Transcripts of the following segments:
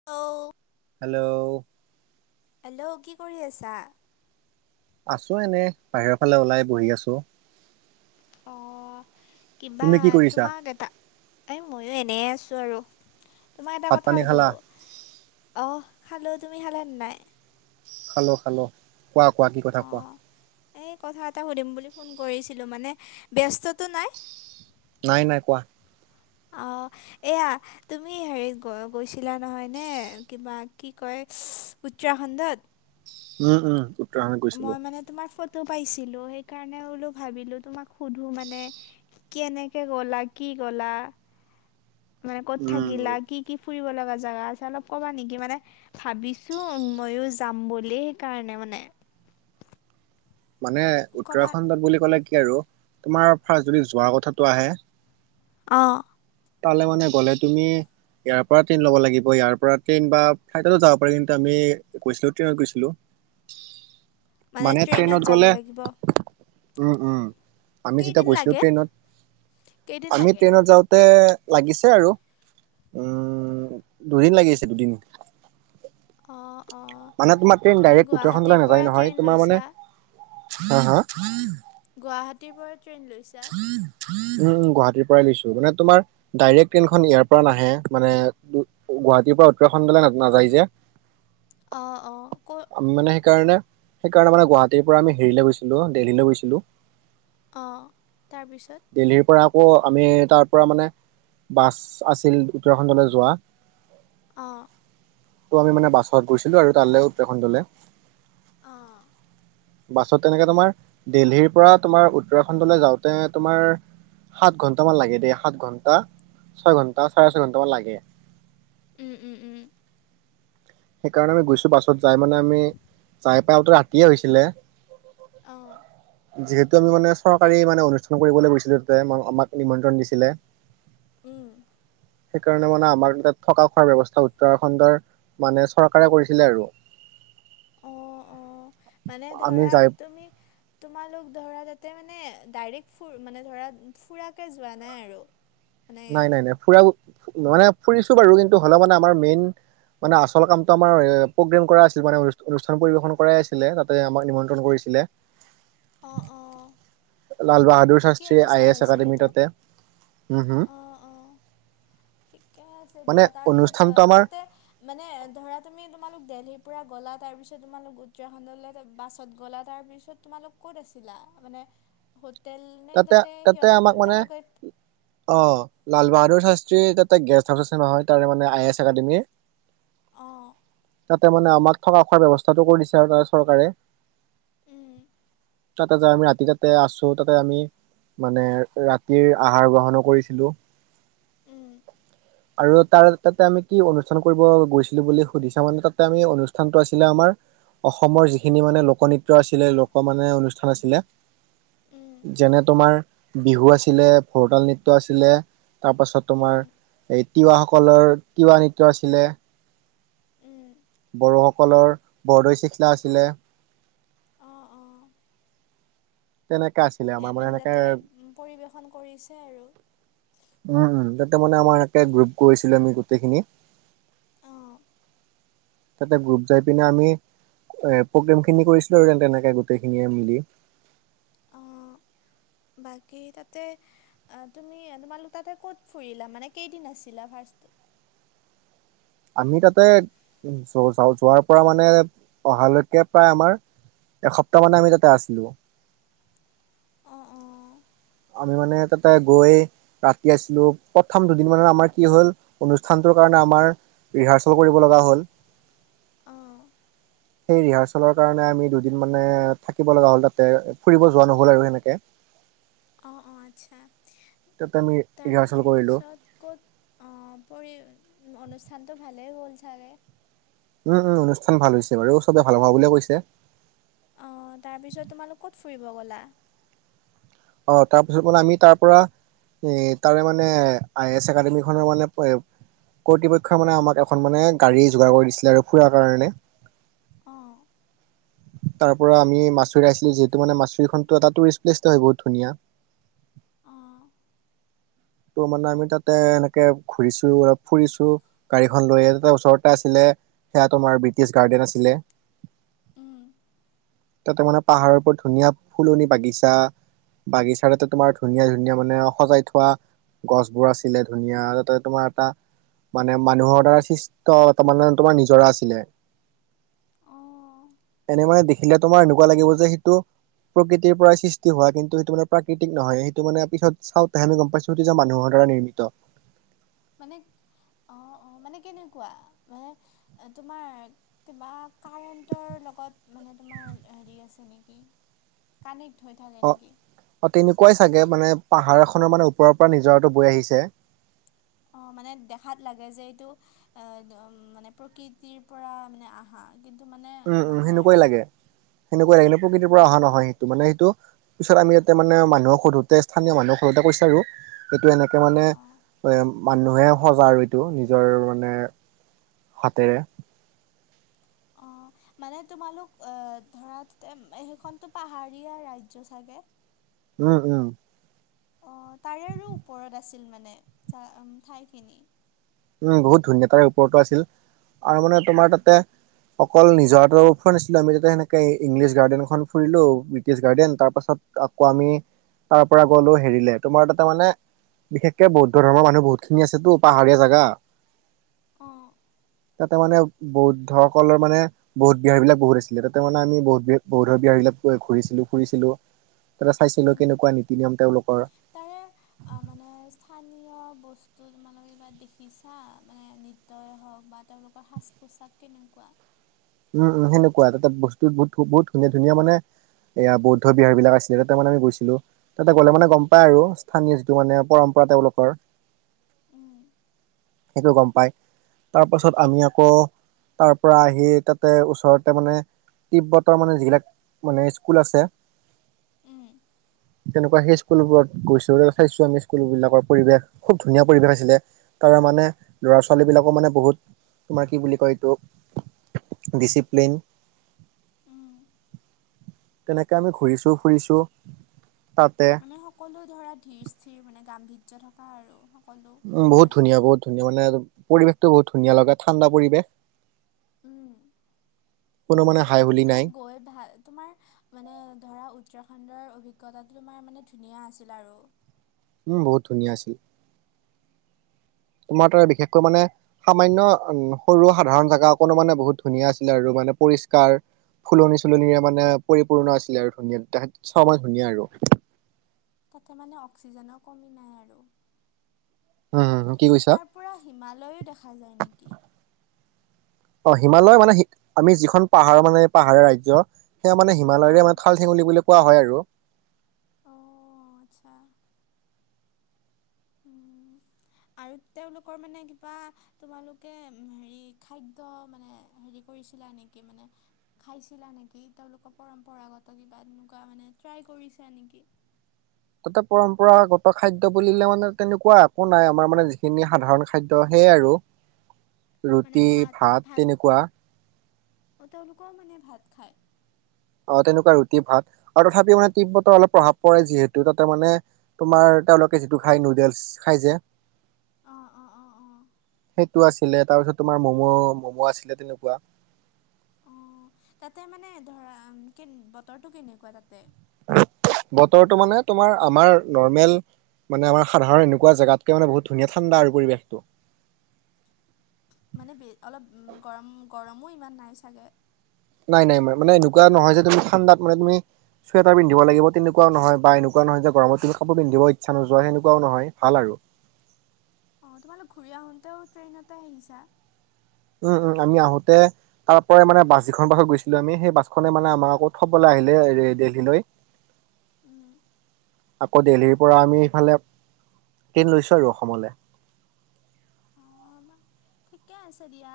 [unintelligible] Hello? Hello, কি কৰি আছা? আছোঁ এনেই, বাহিৰৰ ফালে ওলাই বহি আছোঁ। অ', কিবা তুমি কি কৰিছা তোমাক এটা এই ময়ো এনে আছোঁ আৰু, তোমাক এটা ভাত কথা পানী সুধো খালা অহ, খালোঁ, তুমি খালান নাই? খালোঁ, খালোঁ, কোৱা, কোৱা কি কথা কোৱা। অ' এই কথা এটা সুধিম বুলি ফোন কৰিছিলোঁ, মানে ব্যস্তটো নাই? নাই, নাই, কোৱা। অ', এইয়া, তুমি হেৰিত গৈ গৈছিলা নহয়নে কিবা কি কয়, উচ্ছৰাখণ্ডত? উম, উম। উত্তৰাখণ্ড গৈছিলো মই মানে তোমাৰ ফটো পাইছিলোঁ, সেইকাৰণে বোলো ভাবিলোঁ তোমাক সুধো মানে কেনেকৈ গ'লা, কি গ'লা? মানে ক'ত উম থাকিলা? কি, কি ফুৰিব লগা জেগা আছে, অলপ ক'বা নেকি মানে? ভাবিছোঁ ময়ো যাম বুলি, কাৰণে মানে। মানে ক'বাত উত্তৰাখণ্ডত বুলি ক'লে কি আৰু তোমাৰ ফাৰ্ষ্ট যদি যোৱাৰ কথাটো আহে অ'। তালে মানে গ'লে তুমি ইয়াৰ পৰা ট্ৰেইন ল'ব লাগিব, ইয়াৰ পৰা ট্ৰেইন বা ফ্লাইটতো যাব পাৰি, কিন্তু আমি গৈছিলোঁ ট্ৰেইনত গৈছিলোঁ, মানে ট্ৰেইনত গ'লে উম, উম, আমি যেতিয়া কেইদিন গৈছিলোঁ লাগে ট্ৰেইনত, কেইদিন আমি লাগে ট্ৰেইনত যাওঁ তে, লাগিছে আৰু, উম, দুদিন লাগিছে দুদিন। অ', অ'। মানে তোমাৰ ট্ৰেইন ডাইৰেক্ট উত্তৰাখণ্ডলৈ নাযায় নহয়, তোমাৰ লৈছা মানে, হা, হা? গুৱাহাটীৰ পৰা ট্ৰেইন লৈছা? উম, উ গুৱাহাটীৰ পৰাই লৈছোঁ! মানে তোমাৰ ডাইৰেক্ট ট্ৰেইনখন ইয়াৰ পৰা নাহে, মানে দু গুৱাহাটীৰ পৰা উত্তৰাখণ্ডলৈ না নাযায় যে! অঁ, অঁ! ক'ৰ আমি মানে সেইকাৰণে সেইকাৰণে মানে গুৱাহাটীৰ পৰা আমি হেৰিলৈ গৈছিলো দেলহিলৈ গৈছিলো। অঁ'তাৰপিছত। দিল্হীৰ পৰা আকৌ আমি তাৰ পৰা মানে বাছ আছিল উত্তৰাখণ্ডলৈ যোৱা। অঁ'। ত' আমি মানে বাছত গৈছিলো আৰু তালেও উত্তৰাখণ্ডলে। অঁ'। বাছত তেনেকে তোমাৰ দেলহিৰ পৰা তোমাৰ উত্তৰাখণ্ডলৈ যাওঁতে তোমাৰ সাত ঘণ্টামান লাগে দেই সাত ঘণ্টা ছয় ঘণ্টা চাৰে ছয় ঘণ্টামান লাগে। উম উম উম। সেইকাৰণে আমি গৈছো বাছত যাই মানে আমি যাই পাই অলটো ৰাতিয়ে হৈছিলে। অঁ যিহেতু আমি মানে তাতে চৰকাৰী মানে অনুছ- ন কৰিবলৈ গৈছিলো তাতে আমাক নিমন্ত্ৰণ দিছিলে। উম। সেইকাৰণে মানে আমাৰ তাত থকা খোৱাৰ ব্যৱস্থা উত্তৰাখণ্ডৰ মানে চৰকাৰে কৰিছিলে আৰু। অঁ', অঁ' মানে আমি ধৰা যাই তুমি তোমালোক ধৰা তাতে মানে ডাইৰেক্ট ফুৰ মানে ধৰা ফুৰাকৈ যোৱা নাই আৰু। মানে নাই নাই নাই ফুৰাও মানে ফুৰিছো বাৰু কিন্তু হলেও মানে আমাৰ মেইন মানে আচল কামটো আমাৰ এ প্ৰগ্ৰেম কৰাই আছিলে মানে অনু অনুষ্ঠান কৰাই আছিলে তাতে আমাক নিমন্ত্ৰন কৰিছিলে। অ', অ'। লাল বাহাদুৰ কি শাস্ত্ৰী অনুষ্ঠান আই এ এছ হৈছিল একাডেমি এইটো? তাতে হম হম। অ', অ', ঠিকে আছে মানে দিয়া তাৰ পিছত অ অনুষ্ঠানটো আমাৰ তাতে মানে ধৰা তুমি তোমালোক দেলহিৰ পৰা গ'লা তাৰপিছত তোমালোক উত্তৰাখণ্ডলৈ বাছত গ'লা তাৰপিছত তোমালোক ক'ত আছিলা মানে হোটেল নে তাতে সিহঁত মানে তেওঁলোকে অ', লাল বাহাদুৰ শাস্ত্ৰী তাতে গেষ্ট হাউচ আছে হয় তাৰ মানে আই এছ একাডেমিৰ। উম। [inaudible] অঁ'। তাতে মানে আমাক থকা খোৱাৰ ব্যৱস্থাটো কৰি দিছে আৰু তাৰ চৰকাৰে। উম, তাতে যায় আমি ৰাতি তাতে আছো তাত তে আমি মানে ৰাতিৰ আহাৰ গ্ৰহণো কৰিছিলোঁ। উম, আৰু তাৰ তাতে আমি কি অনুষ্ঠান কৰিব গৈছিলো বুলি সুধিছা মানে তাতে আমি অনুষ্ঠানটো আছিলে আমাৰ অসমৰ যিখিনি মানে লোক নৃত্য আছিলে লোক মানে অনুষ্ঠান আছিলে। উম। যেনে তোমাৰ বিহু আছিলে ভোৰতাল নৃত্য আছিলে তাৰপাছত উম, তোমাৰ এই তিৱাসকলৰ তিৱা নৃত্য আছিলে উম, বড়োসকলৰ বৰদৈ চিক্ষলা আছিলে। অঁ', অঁ'। তেনেকে আছ। সে মানে তাতে পৰিৱেশন কৰিছে আৰু। উম উম তাতে মানে আমাৰ একে গ্ৰুপ কৰিছিলে আমি গোটেইখিনি। অঁ তাতে গ্ৰুপ যাই পিনে আমি এ প্ৰগ্ৰেম খিনি কৰিছিলো আৰু তেনেকে গোটেইখিনিয়ে মিলি। অ', বাকী তাতে - অ', তুমি তোমালোক তাতে কত ফুৰিলা মানে কেইদিন আছিলা ফাৰ্ষ্ট? আমি তাতে যা যোৱাৰ পৰা মানে অহালৈকে প্ৰায় আমাৰ - এসপ্তাহ মানে আমি তাতে আছিলো। অঁ', অঁ'। আমি মানে তাতে গৈ - ৰাতি আছিলোঁ। প্ৰথম দুদিন মানৰ আমাৰ কি হল, অনুষ্ঠানটোৰ কাৰণে আমাৰ - ৰিহাৰ্চল কৰিব লগা হ'ল। অঁ সেই ৰিহাৰ্চলৰ কাৰণে আমি দুদিন মানে থাকিব লগা হ'ল তাতে। ফুৰিব যোৱা নহ'ল আৰু সেনেকে। অ', অ', আচ্ছা। তাতে আমি ৰিহাৰ্চেল কৰিলো তাৰপিছত ক'ত - অ', পৰি, অনুষ্ঠানটো ভালেই হ'ল চাগে? উম, উম, অনুষ্ঠান ভাল হৈছে বাৰু। চবে ভাল হোৱা বুলিয়ে কৈছে। অ', তাৰপিছত তোমালোক ক'ত ফুৰিব গ'লা? অ', তাৰপিছত মানে আমি তাৰ পৰা - এ', তাৰে মানে আই এছ একাডেমি খনৰ মানে - কৰ্তৃপক্ষই মানে আমাক এখন মানে গাড়ী যোগাৰ কৰি দিছিলে আৰু ফুৰাৰ কাৰণে। অ'। তাৰ পৰা আমি মাচুৰী আহিছিলোঁ যিহেতু মানে মাচুৰীখনটো এটা টুৰিষ্ট প্লেচট হয় বহুত ধুনীয়া। অঁ ত' মানে আমি তাতে এনেকে ঘূৰিছোঁ, আৰু ফুৰিছোঁ। গাড়ীখন লৈ তাতে ওচৰতে আছিলে সেয়া তোমাৰ ব্ৰিটিছ গাৰ্ডেন আছিলে। তাতে মানে পাহাৰৰ ওপৰত ধুনীয়া ফুলনি বাগিচা - বাগিচা তাতে তোমাৰ ধুনীয়া ধুনীয়া মানে সজাই থোৱা - গছবোৰ আছিলে ধুনীয়া। তাতে তোমাৰ এটা - মানে মানুহৰ দ্বাৰা সৃষ্ট, তাৰমানে তোমাৰ নিজৰা আছিলে। অঁ এনেই মানে দেখিলে তোমাৰ এনেকুৱা লাগিব যে, সেইটো - প্ৰকৃতিৰ পৰাই সৃষ্টি হোৱা। কিন্তু সেটো মানে প্ৰাকৃতিক নহয়। সেইটো মানে পিছত চাওঁতে আমি গম পাইছোঁ - সেইটো যে মানুহৰ দ্বাৰা নিৰ্মিত। মানে অ', অ'। মানে কেনেকুৱা? মানে অ', তোমাৰ - কিবা কাৰেন্টৰ লগত মানে তোমাৰ হেৰি আছে নেকি? কানেক্ট হৈ থাকে অ নেকি? অ', তেনেকুৱাই চাগে মানে পাহাৰ এখনৰ মানে ওপৰৰ পৰা নিজৰাতো বৈ আহিছে। অ', মানে দেখাত লাগে যে এইটো এ' মানে প্ৰকৃতিৰ পৰা মানে আহা। কিন্তু মানে, নহয় আৰু। সেনেকুৱা লাগিলে। প্ৰকৃতিৰ পৰা অঁ অহা নহয় অঁ সেইটো। মানে সেইটো - পিছত আমি ইয়াতে মানে, মানুহক সোধোঁতে স্থানীয় মানুহক সোধোতে কৈছে আৰু - এইটো এনেকুৱা অঁ মানে অঁ এ' - মানুহে সজা আৰু এইটো নিজৰ মানে হাতেৰে। অ'। মানে তোমালোক এ' ধৰাতে, সেইখনতো পাহাৰীয়া ৰাজ্য চাগে? উম, উম। অ', তাৰেও ওপৰত আছিল মানে ঠাই উম, ঠাইখিনি? উম, বহুত ধুনীয়া তাৰ ওপৰতো আছিল। আৰু মানে তোমাৰ তাতে - অকল নিজৰাটো ফুৰা নাছিলোঁ আমি তাতে সেনেকে ইংলিছ গাৰ্ডেনখন ফুৰিলোঁ ব্ৰিটিছ গাৰ্ডন তাৰ পাছত - আকৌ আমি তাৰ পৰা গলোঁ হেৰিলে। তোমাৰ তাতে মানে - বিশেষকে বৌদ্ধ ধৰ্মৰ মানুহ বহুতখিনি আছেতো। পাহাৰীয়া জাগা। অ'। তাতে মানে বৌদ্ধ সকলৰ মানে বৌধ বিহাৰ বিলাক বহুত আছিলে। তাতে মানে আমি বহুত বি-বৌধ বিহাৰ বিলাক ঘুৰিছিলোঁ, ফুৰিছিলোঁ। তাতে চাইছিলোঁ। উম কেনেকুৱা নীতি-নিয়ম তেওঁলোকৰ। তাৰে আ', মানে স্থানীয় বস্তু তোমালোকে কিবা দেখিছা? মানে নী হওক বা তেওঁলোকৰ সাজ-পোছাক কেনেকুৱা? উম, উম সেনেকুৱা। তাতে বস্তু বহুত বহুত ধুনীয়া, ধুনীয়া মানে- এয়া বৌদ্ধ বিহাৰবিলাক আছিলে। তাতে মানে আমি গৈছিলোঁ। তাতে গ'লে মানে গম পায় আৰু স্থানীয় যিটো মানে পৰম্পৰা তেওঁলোকৰ। উম সেইটো গম পাই। তাৰ পাছত আমি আকৌ তাৰ পৰা আহি তাত তাতে ওচৰতে মানে তিব্বতৰ মানে যিবিলাক মানে স্কুল আছে। উম। তেনেকুৱা সেই স্কুলবোৰত গৈছো চাইছো আমি স্কুলবিলাকৰ পৰিৱেশ। খুব ধুনীয়া পৰিৱেশ আছিলে। তাৰ মানে ল'ৰা-ছোৱালী বিলাকো মানে বহুত তোমাৰ কি বুলি কয় এইটো ডিচিপ্লিন উম তেনেকে আমি ঘুৰিছো ফুৰিছো তাতে। মানে সকলো ধৰা ধিৰ স্থিৰ মানে গাম্ভীৰ্য থকা আৰু। সকলো অ' বহুত ল'ৰা ধুনীয়া ছোৱালীৰ বহুত ধুনীয়া মানে পৰিৱেশটো বহুত ধুনীয়া লগা। ঠাণ্ডা পৰিৱেশ। উম। কোনো মানে হাই হুল মানে গৈ ভাল তোমাৰ মানে ধৰা উত্তৰাখণ্ডৰ অভিজ্ঞতাটো তোমাৰ মানে ধুনীয়া আছিল আৰু। উম বহুত ধুনীয়া আছিল। তোমাৰ তাৰ বিশেষকৈ মানে সামান্য সৰু সাধাৰণ জাগা অকণো মানে বহুত ধুনীয়া আছিলে আৰু মানে পৰিষ্কাৰ। ফুলনি-চুলনিৰে মানে পৰিপূৰ্ণ আছিলে আৰু ধুনীয়া তেহেত চবই ধুনীয়া আৰু। তাতে মানে অক্সিজেনৰ কমি নাই আৰু। উম কি কৈছা? তাৰ পৰা হিমালয়ো দেখা যায় নেকি? অ' হিমালয় মানে আমি যিখন পাহাৰৰ মানে পাহাৰীয়া ৰাজ্য, সেয়া মানে হিমালয়েৰে অঁ মা ঠাল ঠেঙুলি বুলি কোৱা হয় আৰু। অঁ আচ্ছা। উম। [inaudible] আৰু তেওঁলোকৰ মানে কিবা তোমালোকে হেৰি খাদ্য মানে হেৰি কৰিছিলা নেকি মানে? খাইছিলা নেকি? তেওঁলোকৰ পৰম্পৰাগত কিবা এনেকুৱা মানে ট্ৰাই কৰিছা নেকি? তাতে পৰম্পৰাগত খাদ্য বুলিলে মানে তেনেকুৱা একো নাই, আমাৰ মানে যিখিনি সাধাৰণ খাদ্য সেয়ে আৰু। [inaudible] মানে ভাত, ভাত, অ' তেওঁলোকেও মানে ভাত খায়! অ' তেনেকুৱা ৰুটি ভাত। আৰু তথাপিও মানে তিব্বতৰ অলপ প্ৰভাৱ পৰে যিহেতু তাতে মানে তোমাৰ তেওঁলোকে যিটো খাই নুডেলছ খাই যে অ', অ', অ', অ'। সেটো আছিলে তাৰপিছত তোমাৰ ম'ম' ম'ম' আছিলে তেনেকুৱা। অ' তাতে মানে ধৰা কে বতৰটো কেনেকুৱা তাতে? বতৰটো মানে তোমাৰ আমাৰ নৰ্মেল। মানে আমাৰ সাধাৰণ এনেকুৱা জাগাত কৈ মানে বহুত ধুনীয়া ঠাণ্ডা আৰু পৰিৱেশটো। মানে বে অলপ গৰম গৰমো ইমান নাই চাগে নাই নাই ম মানে এনেকুৱা নহয় যে তুমি ঠাণ্ডাত মানে তুমি চুৱেটাৰ পিন্ধিব লাগিব তেনেকুৱাও নহয় বা চুৱেটাৰ পিন্ধিব লাগিব তেনেকুৱাই নহয় বা এনেকুৱাও নহয় যে গৰমত তুমি কাপোৰ পিন্ধিব ইচ্ছা নোযোৱা সেনেকুৱাও নহয় ভাল আৰু। অ' তোমালোক ঘূৰি আহোতেও ট্ৰেইনতে আহিছা। উম, উম, আমি আহোতে তাৰ পৰাই মানে বাছ যিখন বাছত গৈছিলো আমি সেই বাছখনে মানে আমাক আকৌ থবলৈ আহিলে এ দেলহী লৈ [inaudible] উম আকৌ দেলহিৰ পৰা আমি ইফালে ট্ৰেইন লৈছো আৰু অসমলৈ অ' বা ঠিকে আছে দিয়া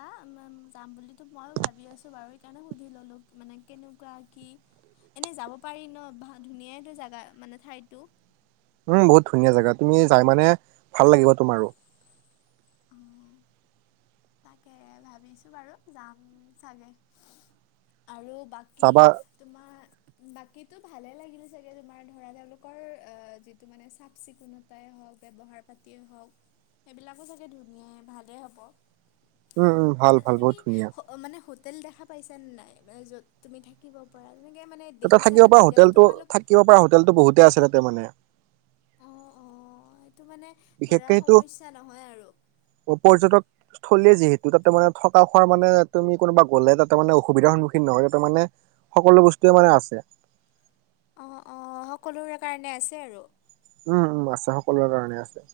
যাম বুলিতো মইও ভাবি আছো বাৰু সেইকাৰণে সুধি ললো। মানে কেনেকুৱা কি এনেই যাব পাৰি ন বা ধুনীয়াইটো জেগা মানে ঠাইটো? উম, বহুত ধুনীয়া জেগা তুমি যাই মানে ভাল লাগিব তোমাৰো। [unintelligible] তাকে ভাবিছো বাৰু যাম চাগে আৰু বা কি যাবা তোমাৰ? বাকীতো ভালে লাগিলে চাগে তোমাৰ ধৰা তেওঁলোকৰ অ যিটো মানে চাফ চিকুণত -তাই হওক ব্যৱহাৰ পাতিয়েই হওক সেইবিলাকো চাগে ধুনীয়াই ভালেই হ'ব। উম উম ভাল তাতে ভাল বহুত তুমি ধুনীয়া। অ' মানে হোটেল দেখা পাইছানে নাই মানে য'ত তুমি থাকিব পৰা তেনেকে মানে তাতে থাকিব দেখিছানে পৰা নাই এতিয়াতো হোটেলটো তোমালোক থাকিব পৰা হোটেল টো বহুতে আছে তাতে মানে সেইটো মানে ধৰা বিশেষকে সেইটো সমস্যা নহয় আৰু পৰ্যটক। স্থলীয়ে যিহেতু তাতে মানে থকা খোৱাৰ মানে তুমি কোনোবা গ'লে তাতে মানে অসুবিধাৰ সন্মুখীন নহয় তাতে মানে সকলো বস্তুৱে মানে আছে। অ' অ' সকলোৰে কাৰণে আছে আৰু? উম, উম আছে সকলোৰে কাৰণে আছে।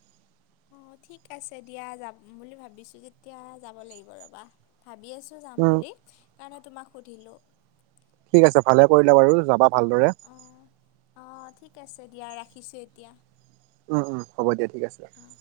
অ' ঠিক আছে দিয়া যাম বুলি ভাবিছো যেতিয়া যাব লাগিব ৰ'বা ভাবি আছো। যাম উম বুলি কাৰণে তোমাক সুধিলো। ঠিক আছে ভালে কৰিলে বাৰু যাবা ভালদৰে। অ' অ' ঠিক আছে দিয়া ৰাখিছোঁ এতিয়া উম, উম হ'ব দিয়া ঠিক আছে। অঁ